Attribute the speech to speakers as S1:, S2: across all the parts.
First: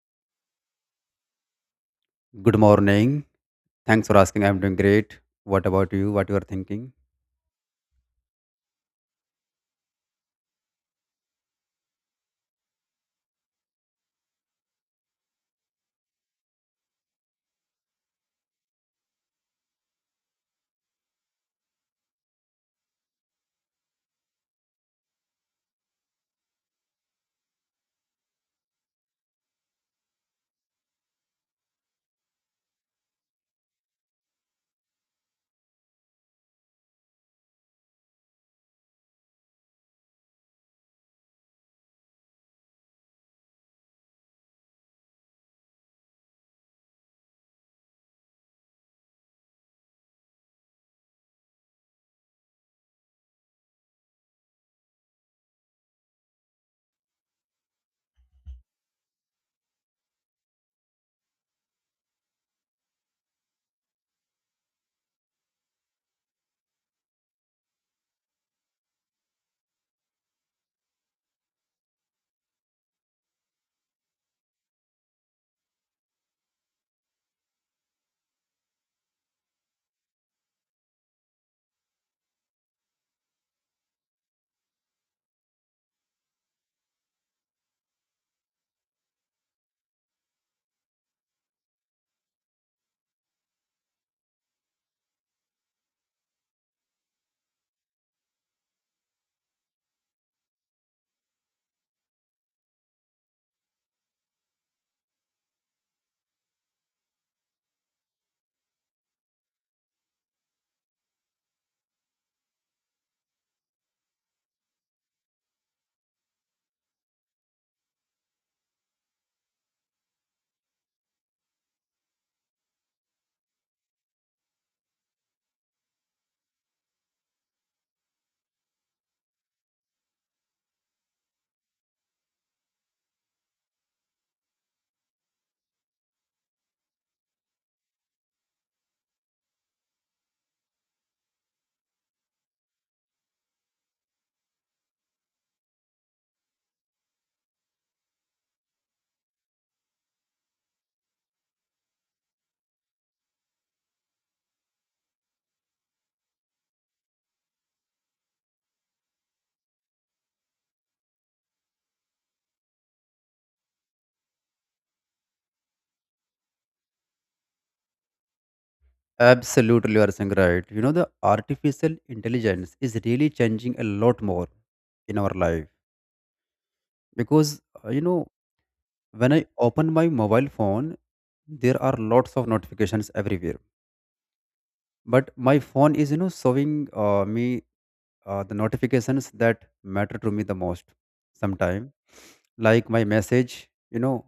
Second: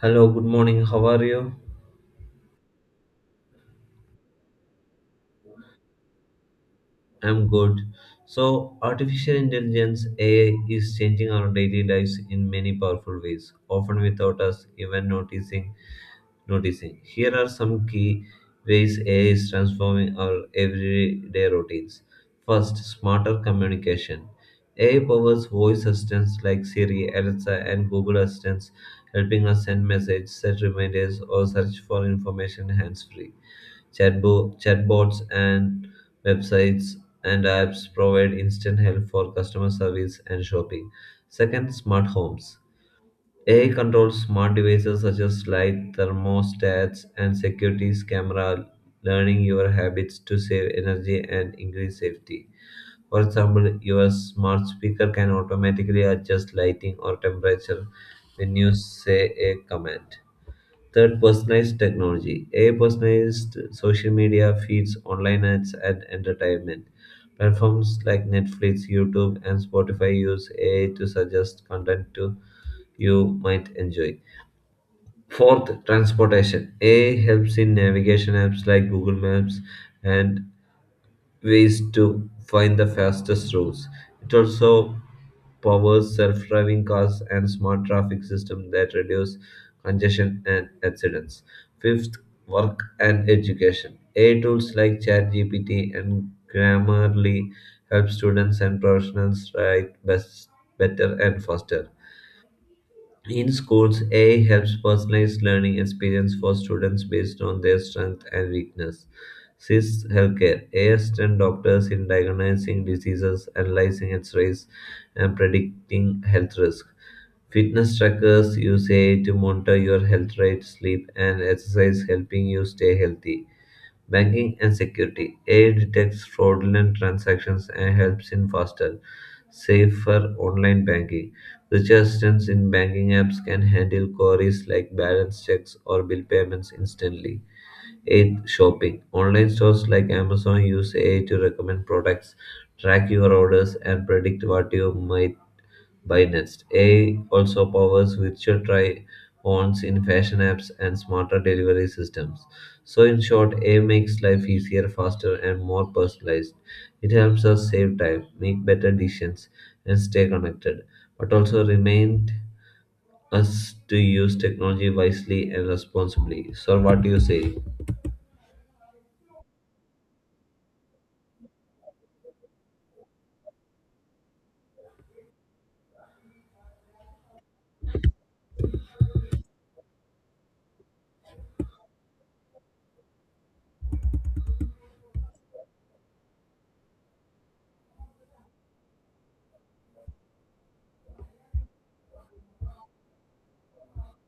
S1: Hello, good morning. How are you?
S2: Good morning. Thanks for asking. I'm doing great. What about you? What you are thinking?
S1: I'm good. So, artificial intelligence AI is changing our daily lives in many powerful ways, often without us even noticing. Here are some key ways AI is transforming our everyday routines. First, smarter communication. AI powers voice assistants like Siri, Alexa, and Google assistants, helping us send messages, set reminders, or search for information hands-free. Chatbots and websites and apps provide instant help for customer service and shopping. Second, smart homes. AI controls smart devices such as light, thermostats, and securities camera, learning your habits to save energy and increase safety. For example, your smart speaker can automatically adjust lighting or temperature when you say a command. Third, personalized technology. AI personalized social media feeds, online ads, and entertainment. Platforms like Netflix, YouTube, and Spotify use AI to suggest content to you might enjoy. Fourth, transportation. AI helps in navigation apps like Google Maps and ways to find the fastest routes. It also powers self-driving cars and smart traffic systems that reduce congestion and accidents. Fifth, work and education. AI tools like ChatGPT and Grammarly help students and professionals write best, better and faster. In schools, AI helps personalize learning experience for students based on their strength and weakness. 6. Healthcare. AI assists doctors in diagnosing diseases, analyzing X-rays, and predicting health risk. Fitness trackers use AI to monitor your health rate, sleep, and exercise, helping you stay healthy. Banking and security. AI detects fraudulent transactions and helps in faster, safer online banking. Which assistance in banking apps can handle queries like balance checks or bill payments instantly. 8. Shopping. Online stores like Amazon use AI to recommend products, track your orders, and predict what you might by Nest. AI also powers virtual try ons in fashion apps and smarter delivery systems. So, in short, AI makes life easier, faster, and more personalized. It helps us save time, make better decisions, and stay connected, but also remind us to use technology wisely and responsibly. So, what do you say?
S2: Absolutely, you are saying right. You know, the artificial intelligence is really changing a lot more in our life because you know when I open my mobile phone, there are lots of notifications everywhere. But my phone is you know showing me the notifications that matter to me the most sometime, like my message you know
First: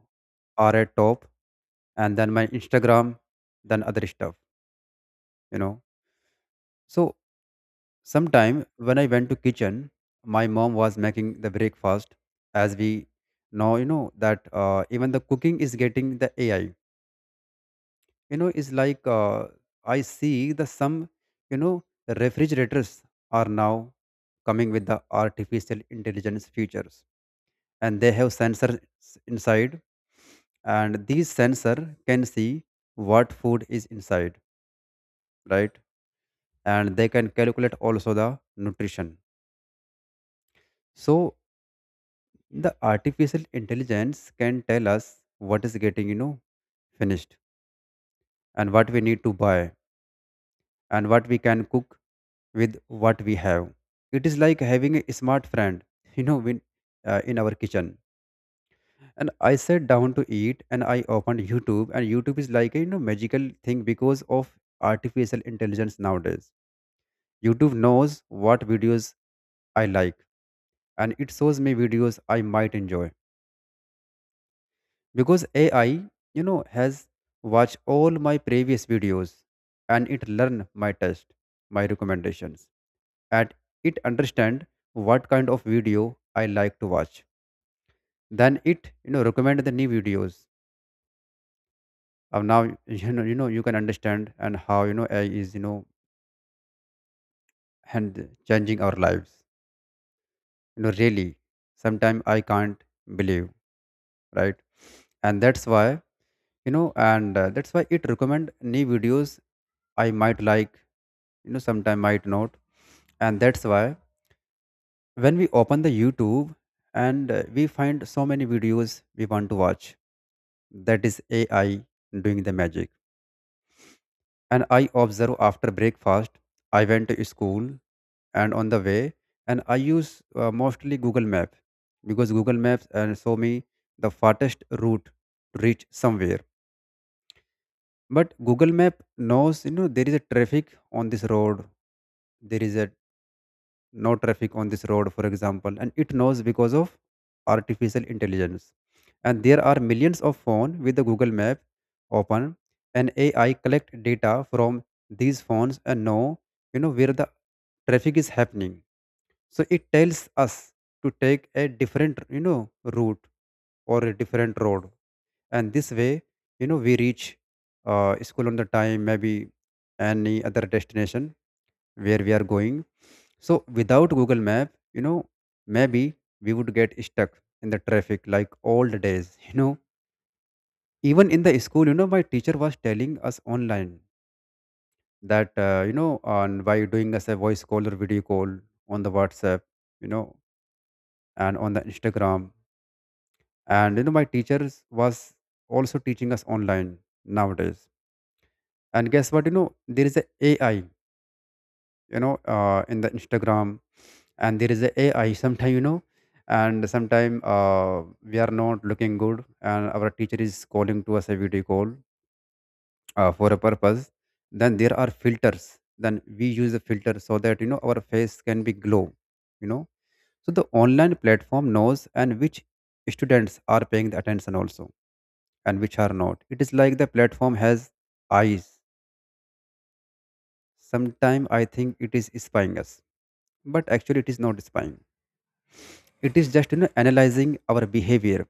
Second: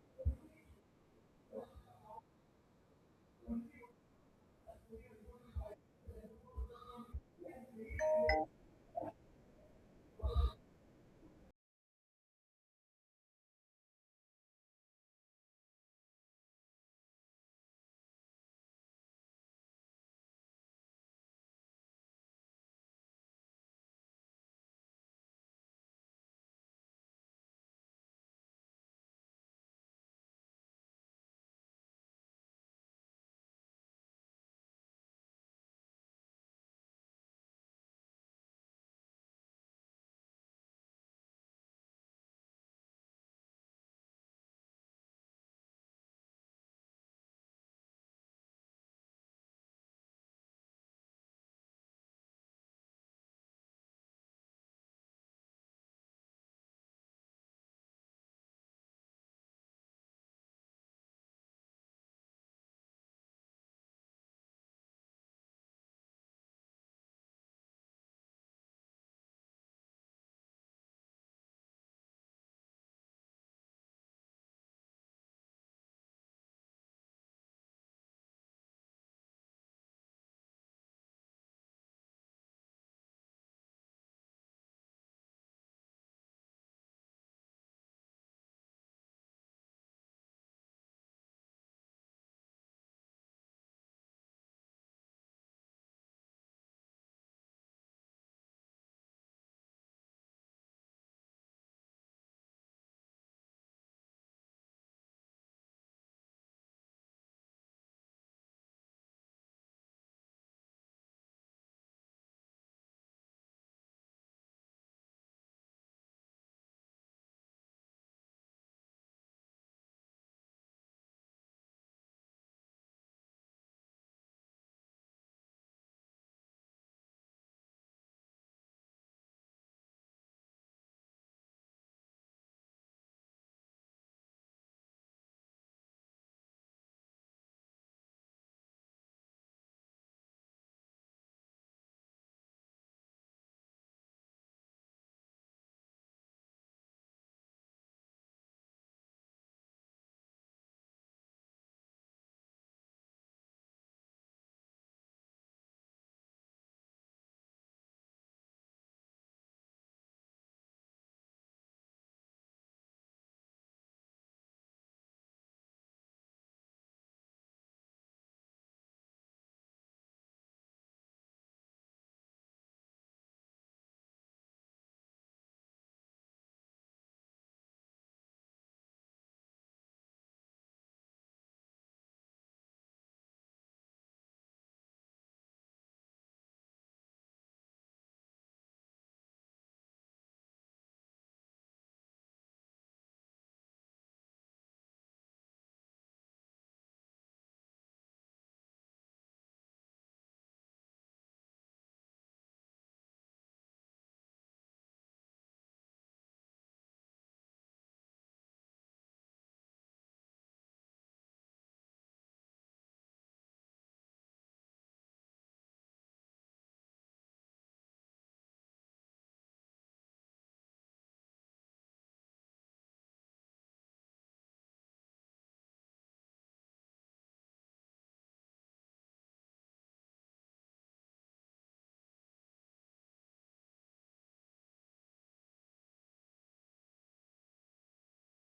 S2: are at top, and then my Instagram, then other stuff, you know. So sometime when I went to kitchen, my mom was making the breakfast. As we know, you know that even the cooking is getting the AI, you know, is like I see the some you know refrigerators are now coming with the artificial intelligence features, and they have sensors inside, and these sensor can see what food is inside, right, and they can calculate also the nutrition. So the artificial intelligence can tell us what is getting you know finished, and what we need to buy, and what we can cook with what we have. It is like having a smart friend you know when, in our kitchen. And I sat down to eat and I opened YouTube, and YouTube is like a you know magical thing because of artificial intelligence nowadays. YouTube knows what videos I like, and it shows me videos I might enjoy because AI you know has watched all my previous videos, and it learn my taste, my recommendations, and it understand what kind of video I like to watch. Then it you know recommend the new videos. Now you know you know you can understand and how you know AI is you know hand changing our lives, you know, really. Sometimes I can't believe, right? And that's why you know and that's why it recommend new videos I might like, you know, sometime might not. And that's why when we open the YouTube and we find so many videos we want to watch, that is AI doing the magic. And I observe after breakfast. I went to school, and on the way, and I use mostly Google Map, because Google Maps and show me the fastest route to reach somewhere. But Google Map knows, you know, there is a traffic on this road. There is a no traffic on this road for example, and it knows because of artificial intelligence. And there are millions of phones with the Google Map open, and AI collect data from these phones and know you know where the traffic is happening. So it tells us to take a different you know route or a different road, and this way you know we reach school on the time, maybe any other destination where we are going. So without Google Map, you know, maybe we would get stuck in the traffic like old days. You know, even in the school, you know, my teacher was telling us online that you know, on by doing us a voice call or video call on the WhatsApp, you know, and on the Instagram, and you know, my teachers was also teaching us online nowadays. And guess what? You know, there is a AI you know in the Instagram, and there is a AI sometime you know, and sometime we are not looking good and our teacher is calling to us a video call for a purpose. Then there are filters, then we use the filter so that you know our face can be glow, you know. So the online platform knows and which students are paying the attention also and which are not. It is like the platform has eyes. Sometime I think it is spying us, but actually it is not spying. It is just you know analyzing our behavior.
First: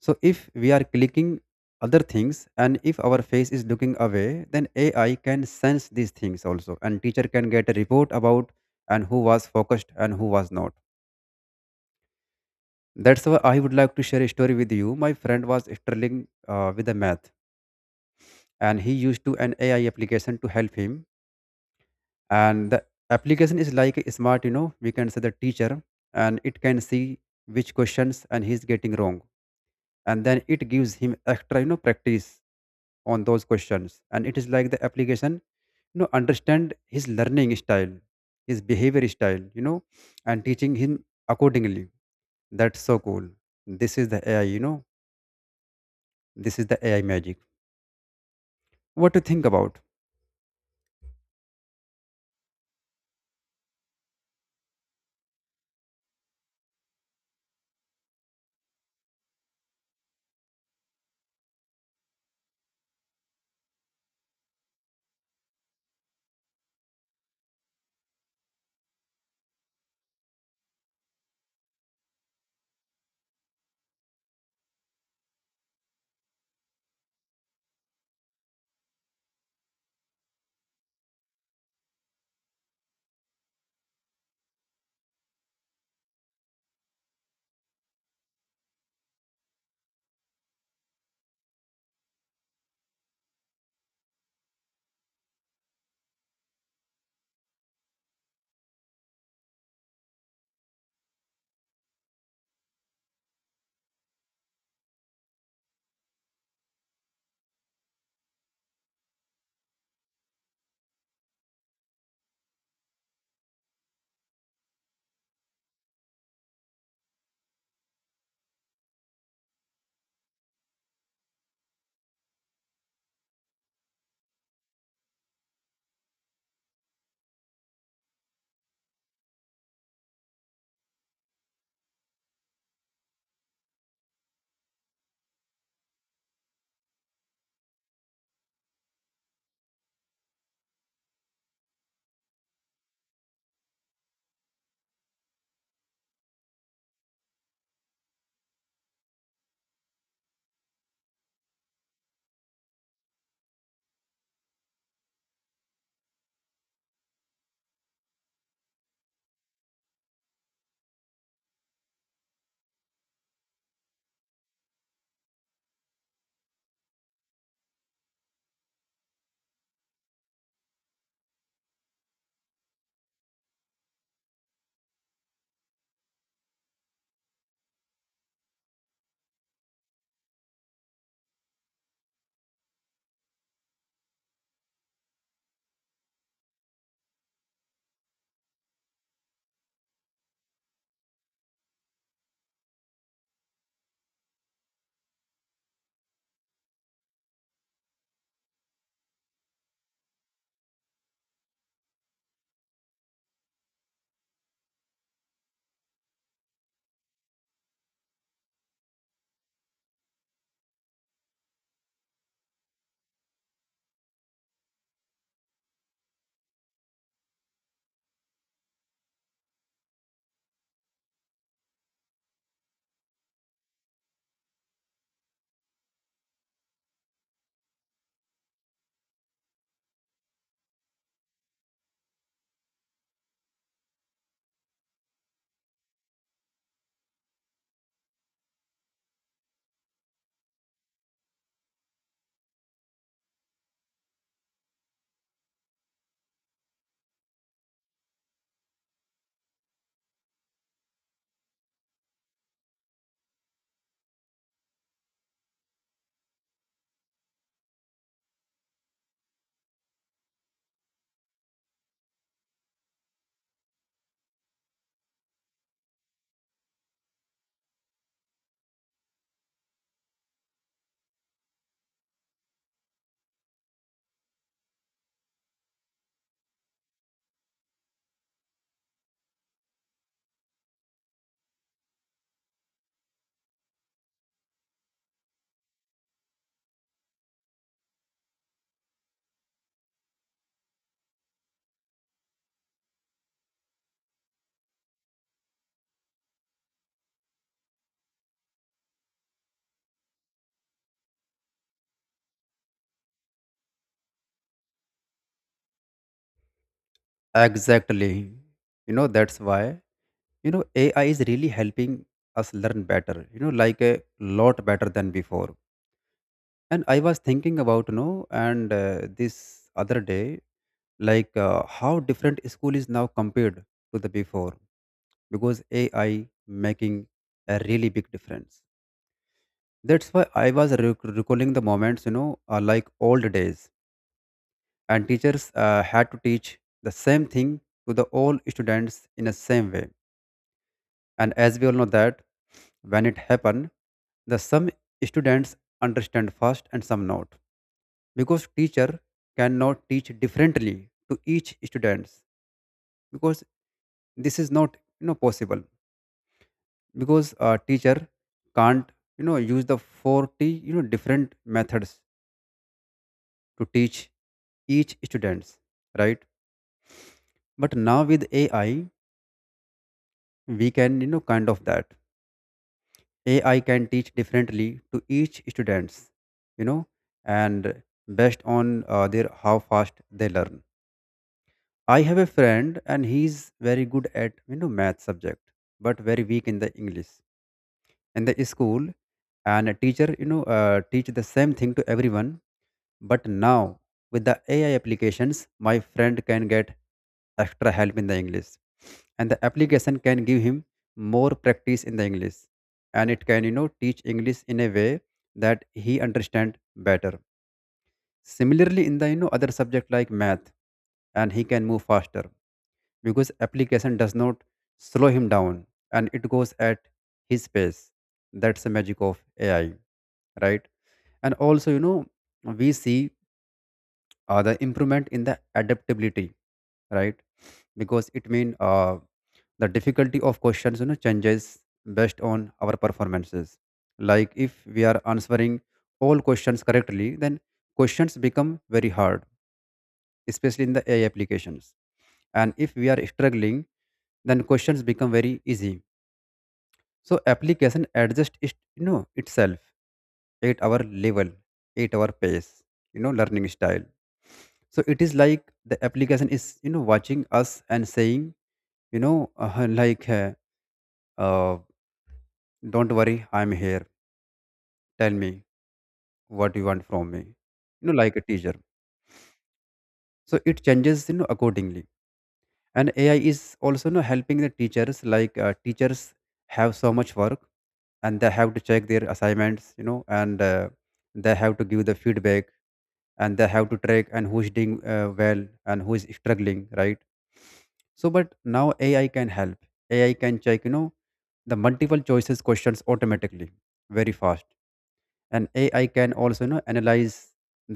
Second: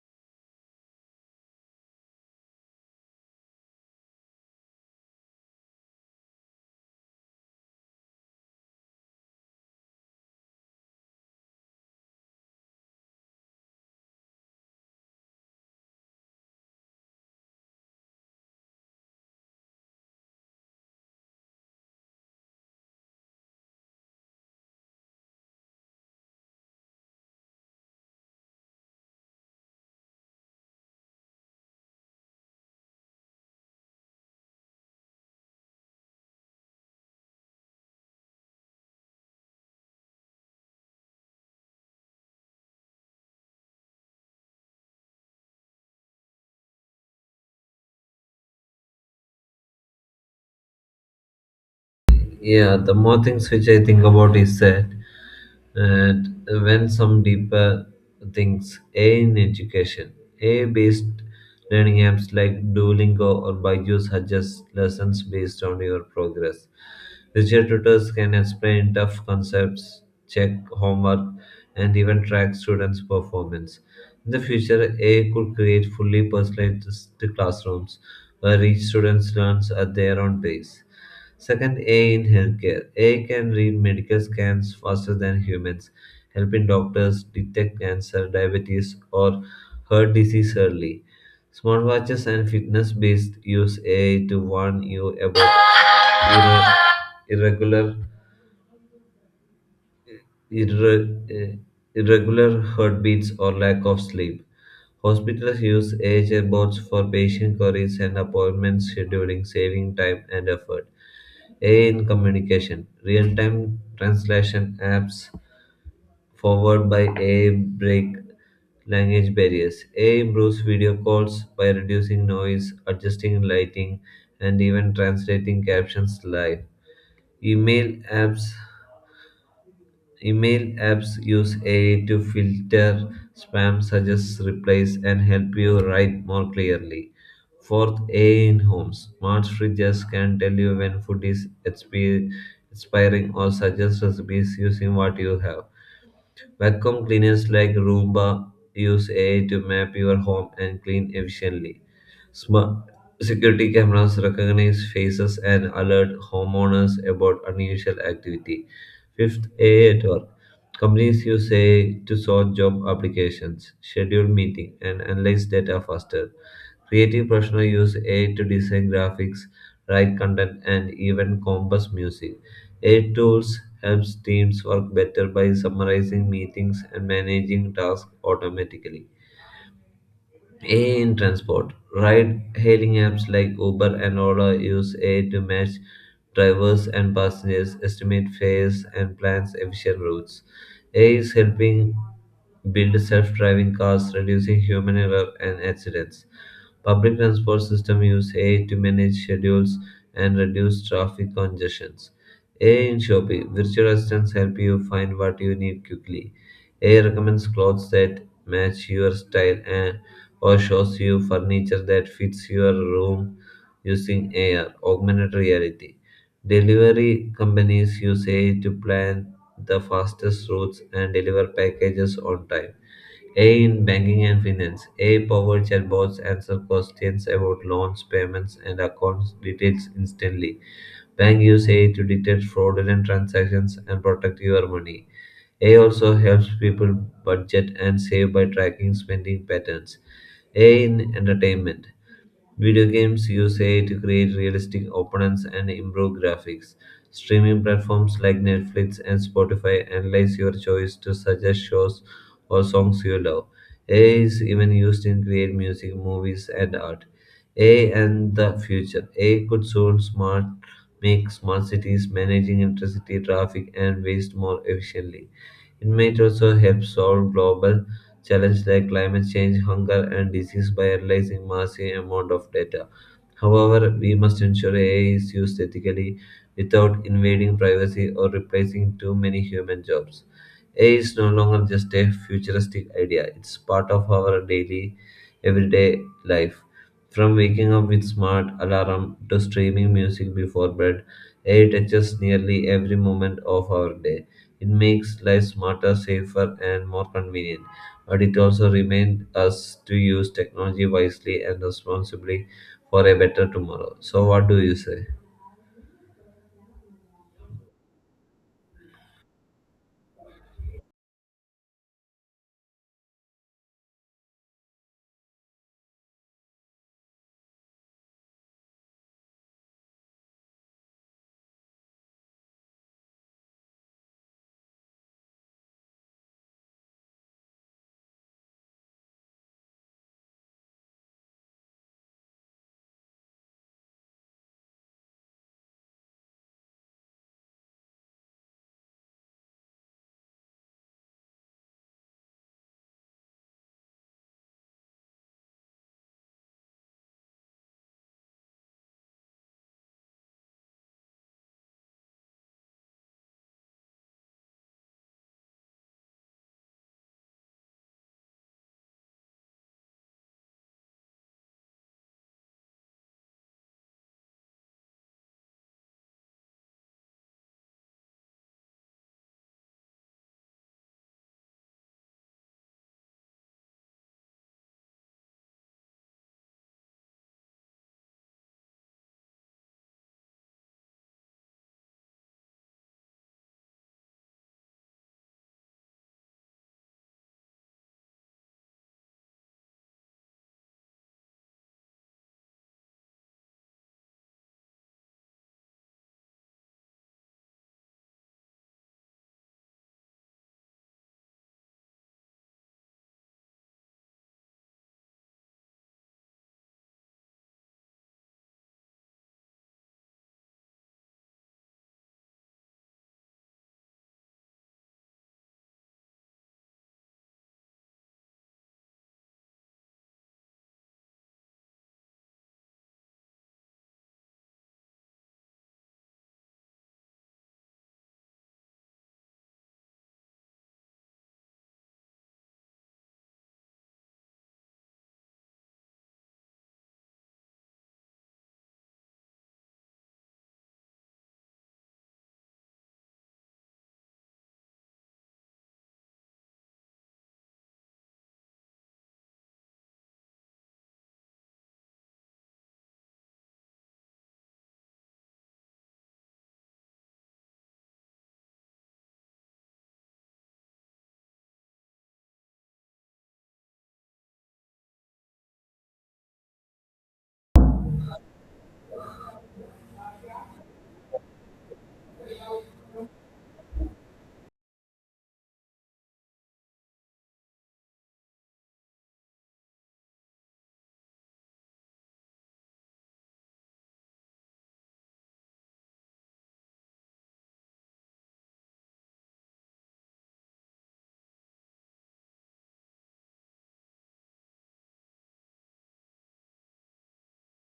S2: So if we are clicking other things, and if our face is looking away, then AI can sense these things also, and teacher can get a report about and who was focused and who was not. That's why I would like to share a story with you. My friend was struggling with the math, and he used to an AI application to help him. And the application is like a smart you know we can say the teacher, and it can see which questions and he's getting wrong, and then it gives him extra you know practice on those questions. And it is like the application you know understand his learning style, his behavior style, you know, and teaching him accordingly. That's so cool. This is the AI, you know, this is the AI magic. What to think about?
S1: Yeah, the more things which I think about is that and when some deeper things a in education a based learning apps like Duolingo or Byju's suggest lessons based on your progress Richer tutors can explain tough concepts, check homework, and even track students' performance. In the future, a could create fully personalized classrooms where each student learns at their own pace. Second, AI in healthcare. AI can read medical scans faster than humans, helping doctors detect cancer, diabetes, or heart disease early. Smartwatches and fitness based use AI to warn you about irre- irregular, irre- uh, irregular heartbeats or lack of sleep. Hospitals use AI chatbots for patient queries and appointment scheduling, saving time and effort. AI in communication, real-time translation apps forward by AI break language barriers. AI improves video calls by reducing noise, adjusting lighting, and even translating captions live. Email apps Email apps use AI to filter spam, suggest replies, and help you write more clearly. Fourth, AI in homes. Smart fridges can tell you when food is expiring or suggest recipes using what you have. Vacuum cleaners like Roomba use AI to map your home and clean efficiently. Smart security cameras recognize faces and alert homeowners about unusual activity. Fifth, AI at work. Companies use AI to sort job applications, schedule meeting, and analyze data faster. Creative professionals use AI to design graphics, write content, and even compose music. AI tools helps teams work better by summarizing meetings and managing tasks automatically. AI in transport. Ride-hailing apps like Uber and Ola use AI to match drivers and passengers, estimate fares, and plans efficient routes. AI is helping build self-driving cars, reducing human error and accidents. Public transport system use AI to manage schedules and reduce traffic congestions. AI in shopping, virtual assistants help you find what you need quickly. AI recommends clothes that match your style and or shows you furniture that fits your room using AR, augmented reality. Delivery companies use AI to plan the fastest routes and deliver packages on time. A in banking and finance. A powered chatbots answer questions about loans, payments, and accounts details instantly. Bank use AI to detect fraudulent transactions and protect your money. A also helps people budget and save by tracking spending patterns. A in entertainment. Video games use AI to create realistic opponents and improve graphics. Streaming platforms like Netflix and Spotify analyze your choice to suggest shows or songs you love. AI is even used in create music, movies, and art. AI and the future. AI could soon smart make smart cities managing electricity, traffic, and waste more efficiently. It might also help solve global challenges like climate change, hunger, and disease by analyzing massive amounts of data. However, we must ensure AI is used ethically without invading privacy or replacing too many human jobs. AI is no longer just a futuristic idea, it's part of our daily, everyday life. From waking up with smart alarm to streaming music before bed, AI touches nearly every moment of our day. It makes life smarter, safer, and more convenient, but it also reminds us to use technology wisely and responsibly for a better tomorrow. So, what do you say?
S2: Exactly, you know, that's why you know AI is really helping us learn better, you know, like a lot better than before. And I was thinking about, you know, and this other day, like how different school is now compared to the before, because AI making a really big difference. That's why I was recalling the moments, you know, like old days. And teachers had to teach the same thing to the all students in the same way. And as we all know that when it happened, the some students understand fast and some not, because teacher cannot teach differently to each students, because this is not you know possible, because a teacher can't you know use the 40 you know different methods to teach each students, right? But now with AI we can you know kind of that. AI can teach differently to each students, you know, and based on their how fast they learn. I have a friend and he's very good at you know math subject, but very weak in the English in the school. And a teacher you know teach the same thing to everyone. But now with the AI applications my friend can get extra help in the English, and the application can give him more practice in the English, and it can you know teach English in a way that he understand better. Similarly in the you know other subject like math, and he can move faster because application does not slow him down, and it goes at his pace. That's the magic of AI, right? And also, you know, we see the improvement in the adaptability, right? Because it means the difficulty of questions, you know, changes based on our performances. Like if we are answering all questions correctly, then questions become very hard, especially in the AI applications. And if we are struggling, then questions become very easy. So application adjusts it, you know itself, at our level, at our pace, you know, learning style. So it is like the application is you know watching us and saying, you know, like, uh, don't worry, I'm here. Tell me what you want from me. You know, like a teacher. So it changes you know accordingly. And AI is also now helping the teachers, like teachers have so much work, and they have to check their assignments you know and they have to give the feedback, and they have to track and who's doing well and who is struggling, right? So but now AI can help. AI can check you know the multiple choices questions automatically, very fast. And AI can also you know analyze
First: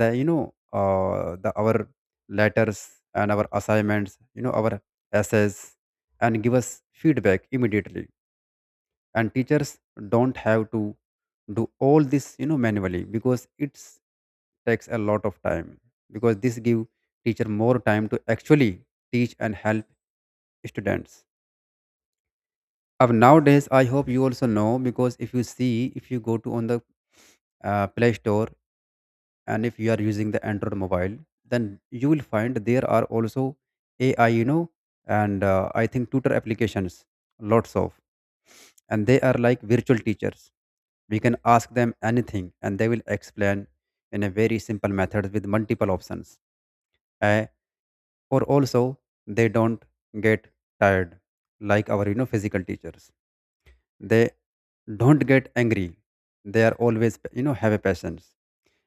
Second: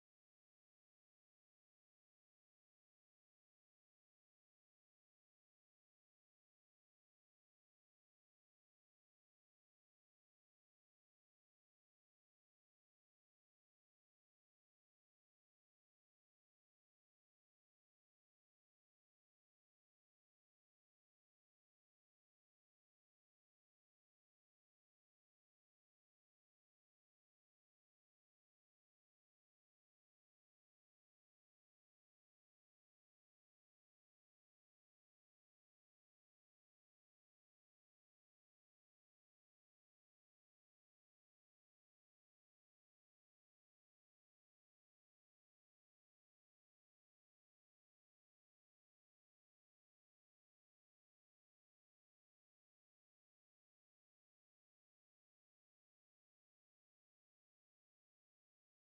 S2: the you know the our letters and our assignments, you know, our essays, and give us feedback immediately. And teachers don't have to do all this you know manually, because it's takes a lot of time. Because this give teacher more time to actually teach and help students of nowadays. I hope you also know, because if you see, if you go to on the Play Store, and if you are using the Android mobile, then you will find there are also AI, you know, and I think tutor applications, lots of, and they are like virtual teachers. We can ask them anything and they will explain in a very simple method with multiple options. Eh, or also they don't get tired like our you know physical teachers. They don't get angry. They are always you know have a patience.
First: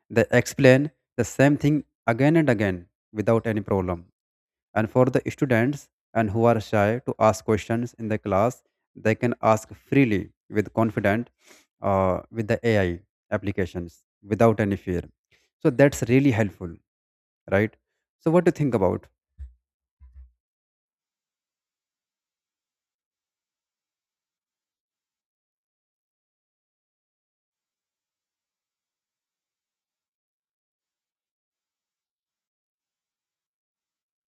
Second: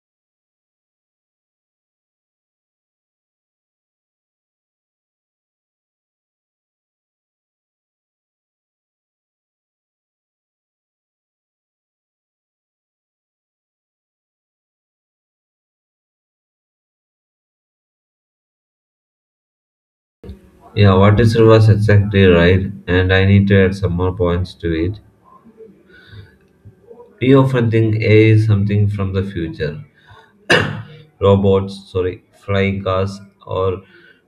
S2: They explain the same thing again and again without any problem. And for the students and who are shy to ask questions in the class, they can ask freely with confident with the AI applications without any fear. So that's really helpful, right? So what do you think about?
S1: Yeah, what is reverse exactly right, and I need to add some more points to it. We often think AI is something from the future robots, sorry, flying cars, or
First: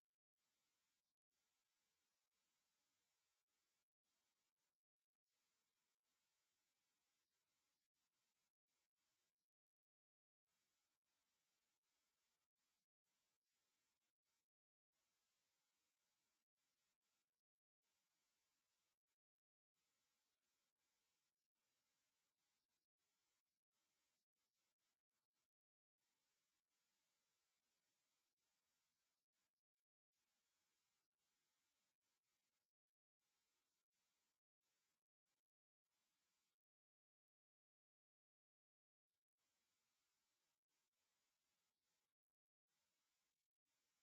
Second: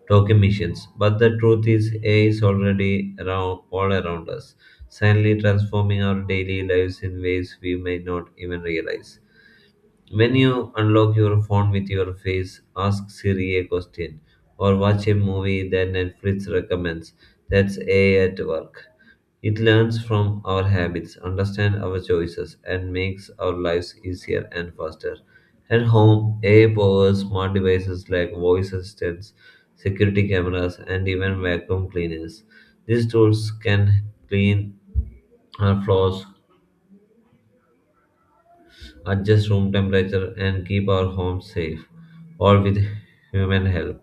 S1: talking machines. But the truth is, AI is already around, all around us, silently transforming our daily lives in ways we may not even realize. When you unlock your phone with your face, ask Siri a question, or watch a movie that Netflix recommends. That's AI at work. It learns from our habits, understands our choices, and makes our lives easier and faster. At home, AI powers smart devices like voice assistants, security cameras, and even vacuum cleaners. These tools can clean our floors, adjust room temperature, and keep our homes safe, all with human help.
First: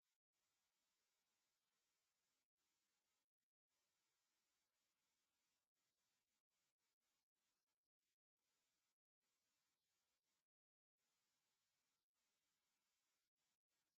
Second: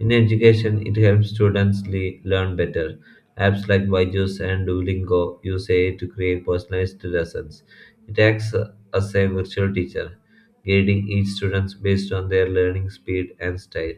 S1: In education, it helps students learn better. Apps like Byju's and Duolingo use AI to create personalized lessons. It acts as a virtual teacher, guiding each student based on their learning speed and style.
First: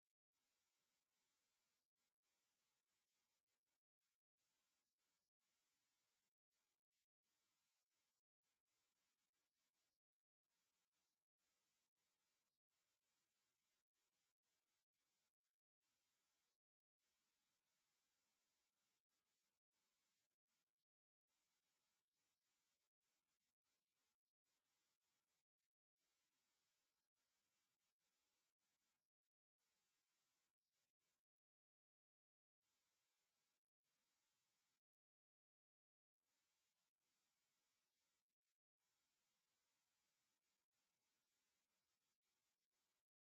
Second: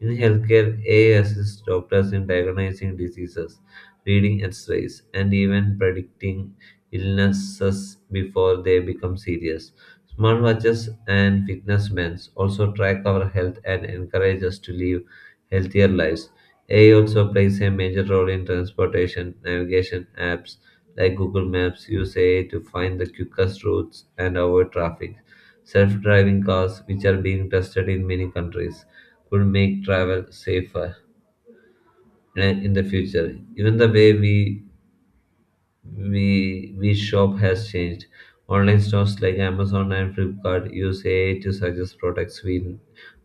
S1: In healthcare, AI assists doctors in diagnosing diseases, reading x rays, and even predicting illnesses before they become serious. Smartwatches and fitness bands also track our health and encourage us to live healthier lives. AI also plays a major role in transportation, navigation apps like Google Maps use AI to find the quickest routes and avoid traffic. Self driving cars, which are being tested in many countries, could make travel safer in the future. Even the way we shop has changed. Online stores like Amazon and Flipkart use AI to suggest products we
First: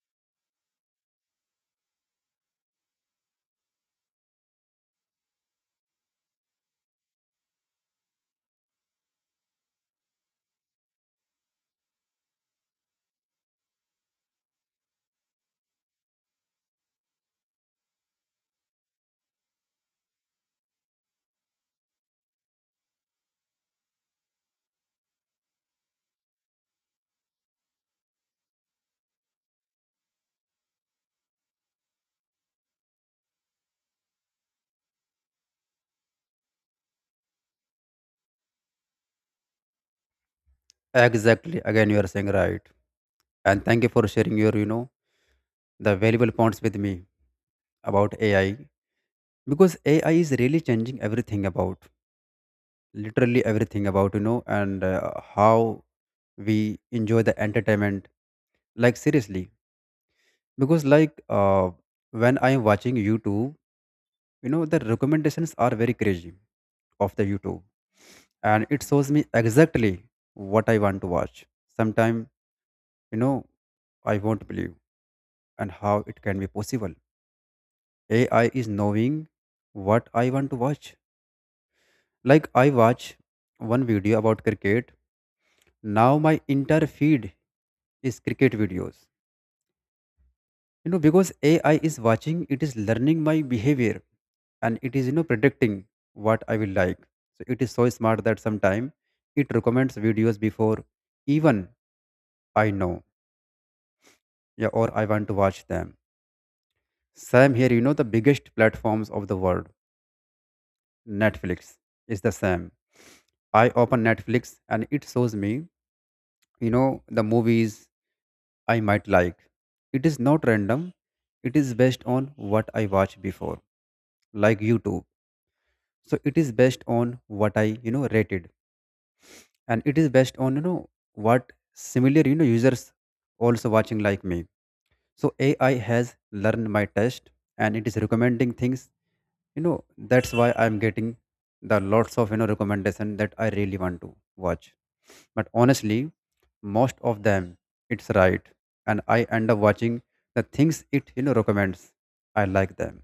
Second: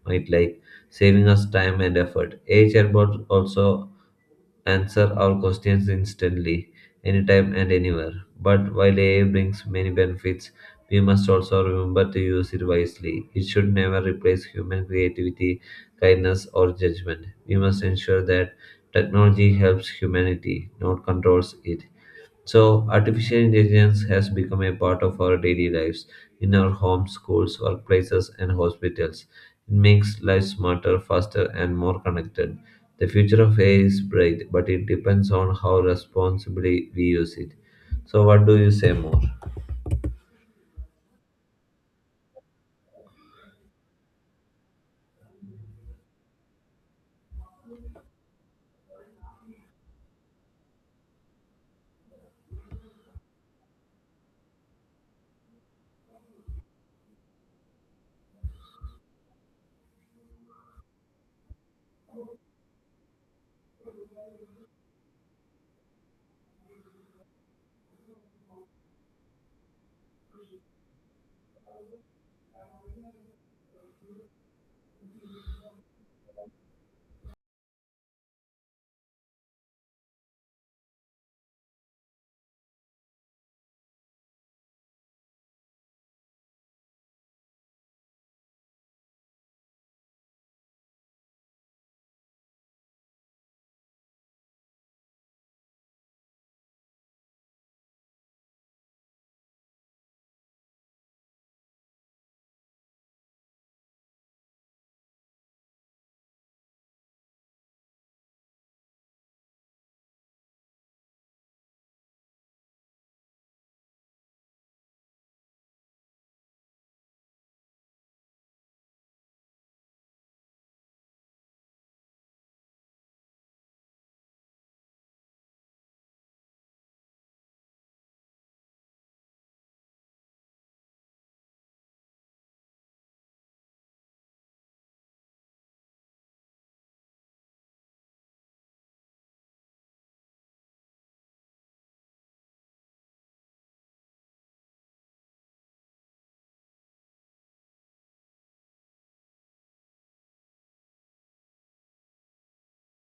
S1: might like, saving us time and effort. AI chatbot also answer our questions instantly, anytime and anywhere. But while AI brings many benefits, we must also remember to use it wisely. It should never replace human creativity, kindness, or judgment. We must ensure that technology helps humanity, not controls it. So, artificial intelligence has become a part of our daily lives in our homes, schools, workplaces, and hospitals. It makes life smarter, faster, and more connected. The future of AI is bright, but it depends on how responsibly we use it. So, what do you say more?
S2: Exactly. Again, you are saying right. And thank you for sharing your, the valuable points with me about AI, because AI is really changing everything about literally everything about you know and how we enjoy the entertainment, like seriously, because when I am watching YouTube, the recommendations are very crazy of the YouTube, and it shows me exactly what I want to watch. Sometimes, you know I won't believe and how it can be possible. AI is knowing what I want to watch. Like I watch one video about cricket, now my entire feed is cricket videos, you know, because AI is watching, it is learning my behavior, and it is, predicting what I will like. So it is so smart that sometimes it recommends videos before even I know, yeah, or I want to watch them. Same here, you know, the biggest platforms of the world, Netflix is the same. I open Netflix and it shows me, you know the movies I might like. It is not random, it is based on what I watched before, like YouTube. So it is based on what I, rated, and it is based on what similar users also watching like me. So AI has learned my taste and it is recommending things, that's why I'm getting the lots of recommendation that I really want to watch. But honestly, most of them, it's right, and I end up watching the things it, recommends. I like them.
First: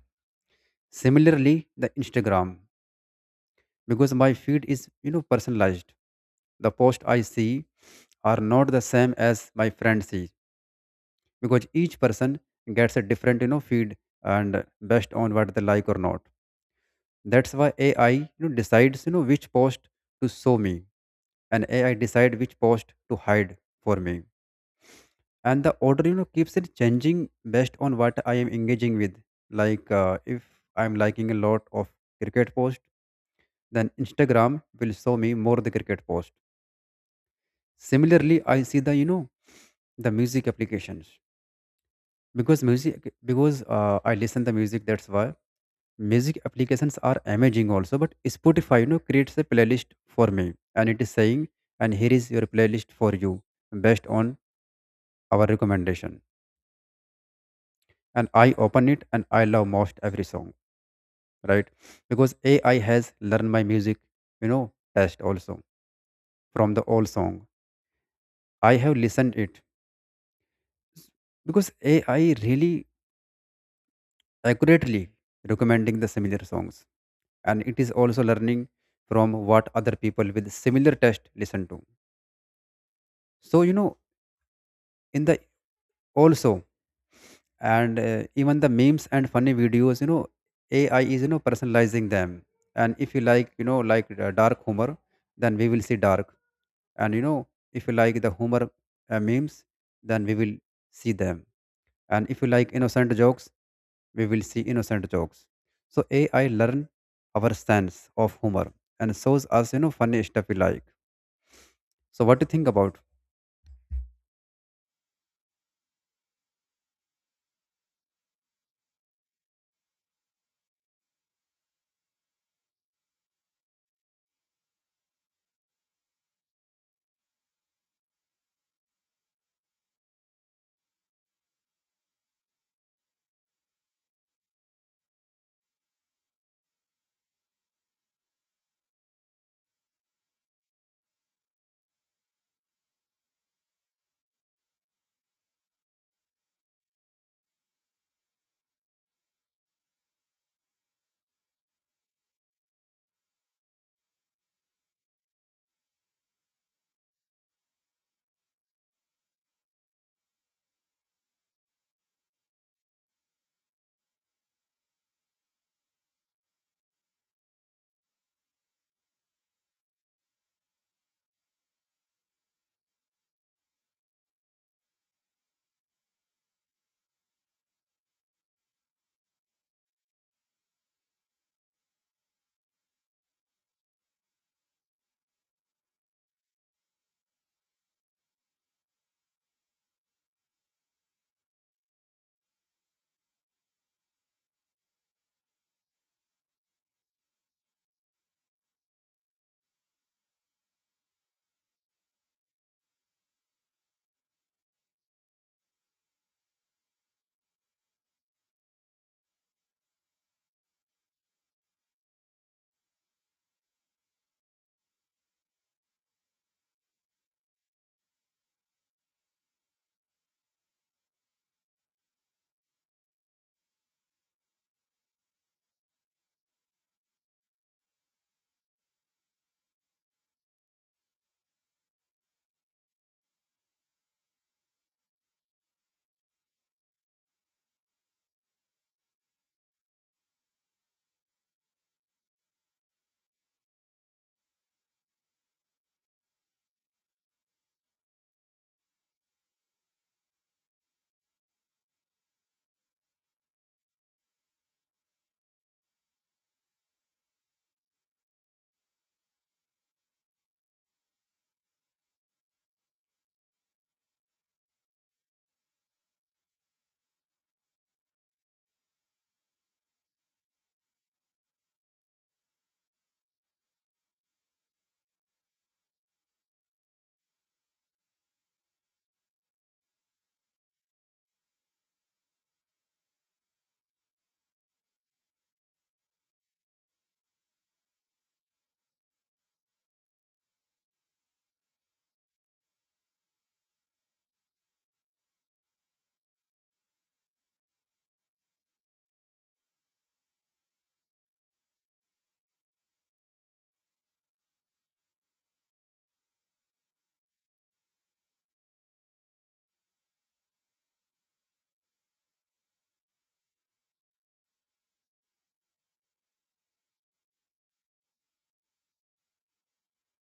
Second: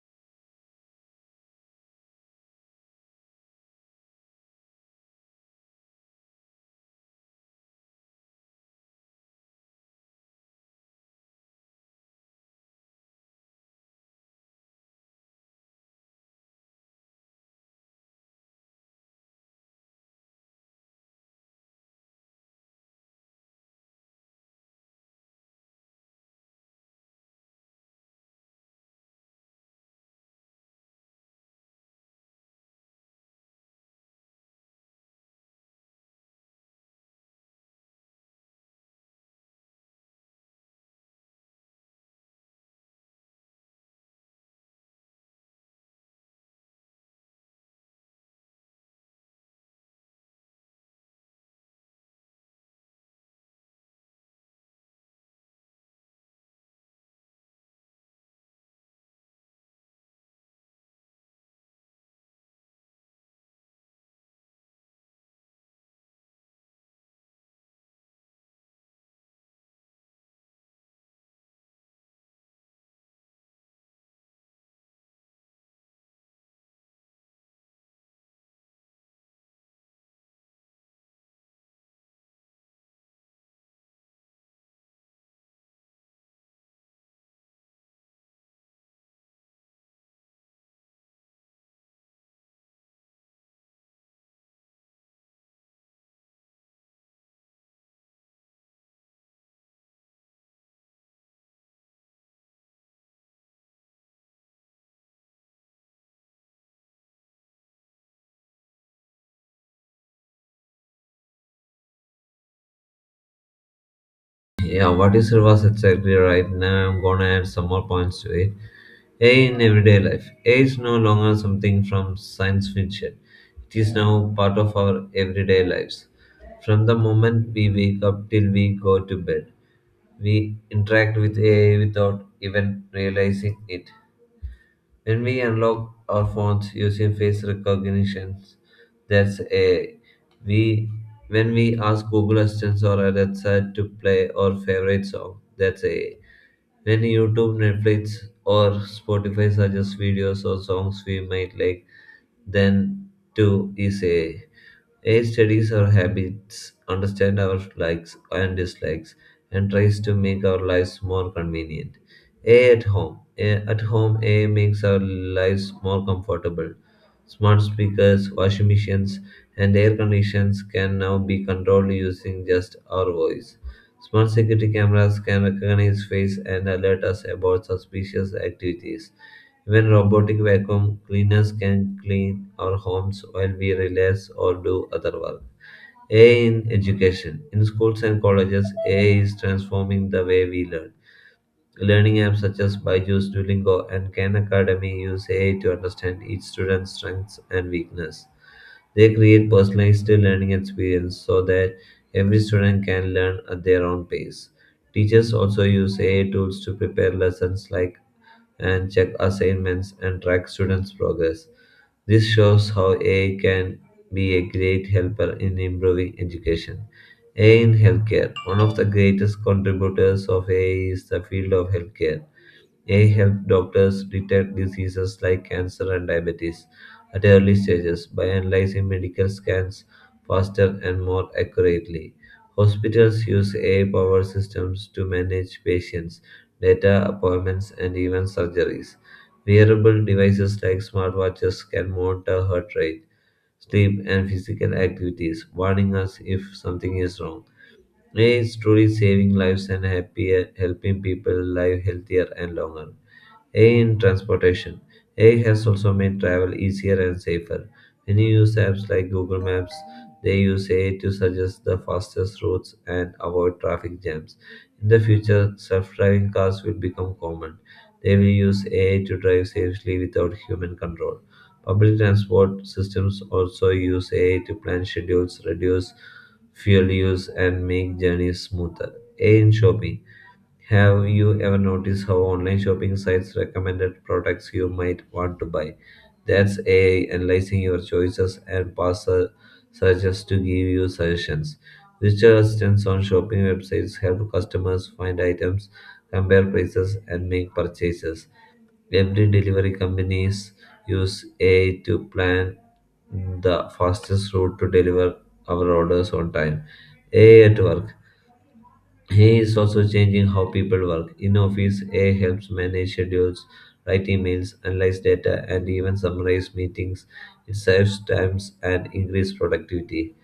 S2: Similarly, the Instagram, because my feed is, personalized. The post I see are not the same as my friend sees, because each person gets a different, feed, and based on what they like or not. That's why AI, decides, which post to show me, and AI decide which post to hide for me. And the order, keeps it changing based on what I am engaging with. If I'm liking a lot of cricket post, then Instagram will show me more the cricket post. Similarly, I see the, the music applications, because music, because I listen the music. That's why music applications are amazing also. But Spotify, creates a playlist for me, and it is saying, and here is your playlist for you based on our recommendation. And I open it and I love most every song, right? Because AI has learned my music, you know, taste also from the old song I have listened it. Because AI really accurately recommending the similar songs, and it is also learning from what other people with similar taste listen to. So, you know, in the also. And Even the memes and funny videos, you know, AI is, personalizing them. And if you like, dark humor, then we will see dark. And, you know, if you like the humor, memes, then we will see them. And if you like innocent jokes, we will see innocent jokes. So AI learn our sense of humor and shows us, you know, funny stuff we like. So what do you think about?
S1: Yeah, what is was exactly right. Now I'm gonna add some more points to it. AI in everyday life. AI is no longer something from science fiction. It is now part of our everyday lives. From the moment we wake up till we go to bed, we interact with AI without even realizing it. When we unlock our phones using face recognition, that's AI. We when we ask Google Assistant or Alexa to play our favorite song, that's AI. When YouTube, Netflix, or Spotify suggests videos or songs we might like, then to is AI. Studies our habits, understand our likes and dislikes, and tries to make our lives more convenient. A at home. A makes our lives more comfortable. Smart speakers, washing machines, and air conditions can now be controlled using just our voice. Smart security cameras can recognize face and alert us about suspicious activities. Even robotic vacuum cleaners can clean our homes while we relax or do other work. AI in education. In schools and colleges, AI is transforming the way we learn. Learning apps such as Byju's, Duolingo, and Khan Academy use AI to understand each student's strengths and weakness. They create personalized learning experience so that every student can learn at their own pace. Teachers also use AI tools to prepare lessons like and check assignments and track students' progress. This shows how AI can be a great helper in improving education. AI in healthcare. One of the greatest contributors of AI is the field of healthcare. AI helps doctors detect diseases like cancer and diabetes at early stages by analyzing medical scans faster and more accurately. Hospitals use AI powered systems to manage patients, data, appointments, and even surgeries. Wearable devices like smartwatches can monitor heart rate, sleep, and physical activities, warning us if something is wrong. A is truly saving lives and happier, helping people live healthier and longer. A in transportation. A has also made travel easier and safer. Many use apps like Google Maps. They use A to suggest the fastest routes and avoid traffic jams. In the future, self-driving cars will become common. They will use AI to drive safely without human control. Public transport systems also use AI to plan schedules, reduce fuel use, and make journeys smoother. AI in shopping. Have you ever noticed how online shopping sites recommended products you might want to buy? That's AI analyzing your choices and past searches to give you suggestions. Richer assistants on shopping websites help customers find items, compare prices, and make purchases. Every delivery companies use AI to plan the fastest route to deliver our orders on time. AI at work. He is also changing how people work. In office, AI helps manage schedules, write emails, analyze data, and even summarize meetings. It saves time and increases productivity.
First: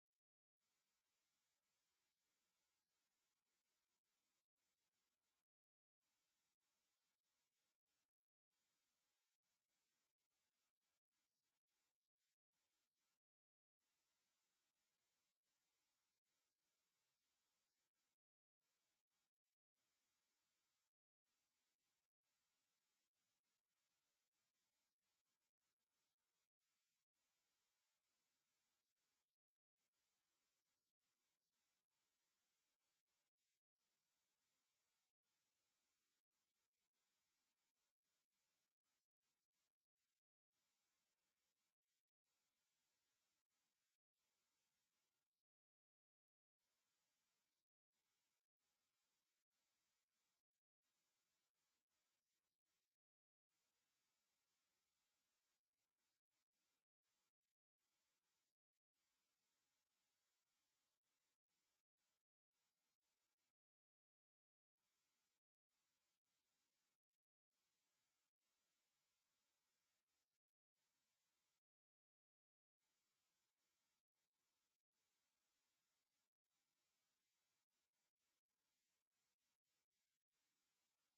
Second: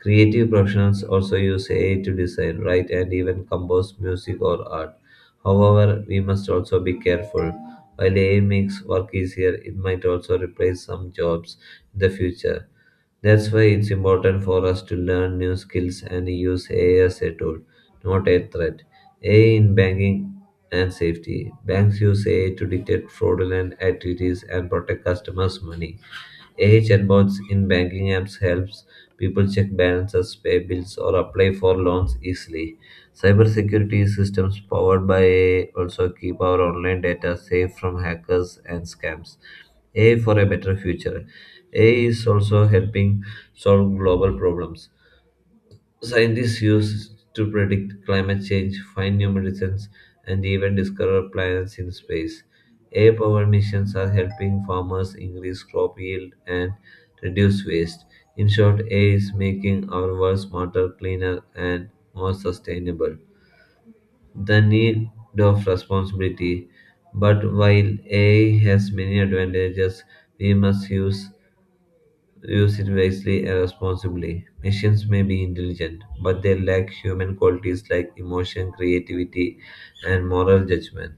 S1: Creative professionals also use AI to design, write, and even compose music or art. However, we must also be careful. While AI makes work easier, it might also replace some jobs in the future. That's why it's important for us to learn new skills and use AI as a tool, not a threat. AI in banking and safety. Banks use AI to detect fraudulent activities and protect customers' money. AI chatbots in banking apps helps people check balances, pay bills, or apply for loans easily. Cybersecurity systems powered by AI also keep our online data safe from hackers and scams. AI for a better future. AI is also helping solve global problems. Scientists use to predict climate change, find new medicines, and even discover planets in space. AI powered missions are helping farmers increase crop yield and reduce waste. In short, AI is making our world smarter, cleaner, and more sustainable. The need of responsibility. But while AI has many advantages, we must use it wisely and responsibly. Machines may be intelligent, but they lack human qualities like emotion, creativity, and moral judgment.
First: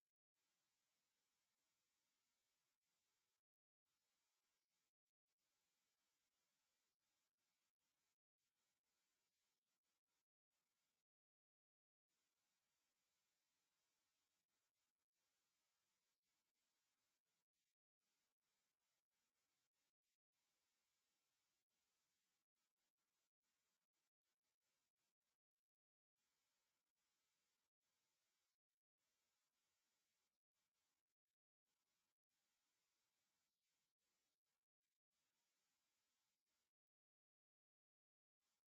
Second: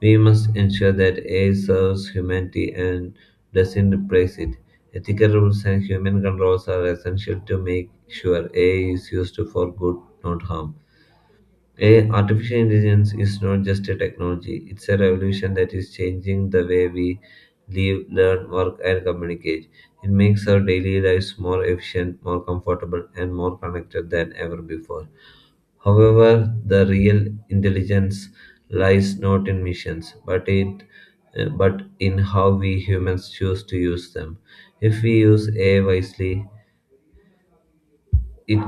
S1: We must ensure that AI serves humanity and doesn't replace it. Ethical rules and human controls are essential to make sure AI is used for good, not harm. A artificial intelligence is not just a technology, it's a revolution that is changing the way we live, learn, work, and communicate. It makes our daily lives more efficient, more comfortable, and more connected than ever before. However, the real intelligence lies not in missions, but in how we humans choose to use them. If we use AI wisely, it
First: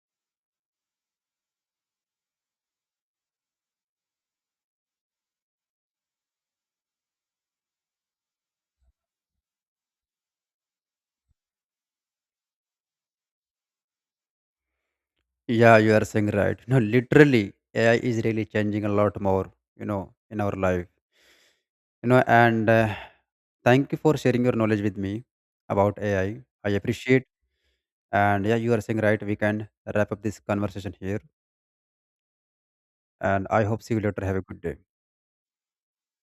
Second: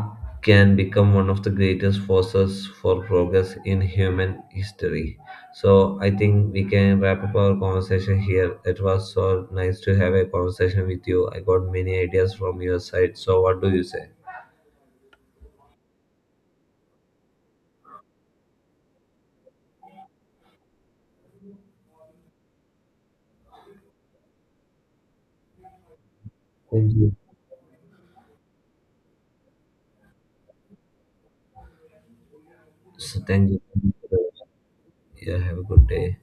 S1: can become one of the greatest forces for progress in human history. So I think we can wrap up our conversation here. It was so nice to have a conversation with you. I got many ideas from your side. So what do you say?
S2: Yeah, you are saying right. You know, literally AI is really changing a lot more, you know, in our life. You know, and Thank you for sharing your knowledge with me about AI. I
S1: Thank you.
S2: appreciate. And yeah, you are saying right. We can wrap up this conversation here.
S1: So
S2: And
S1: thank you.
S2: I hope see you later. Have a good day.
S1: Yeah, have a good day.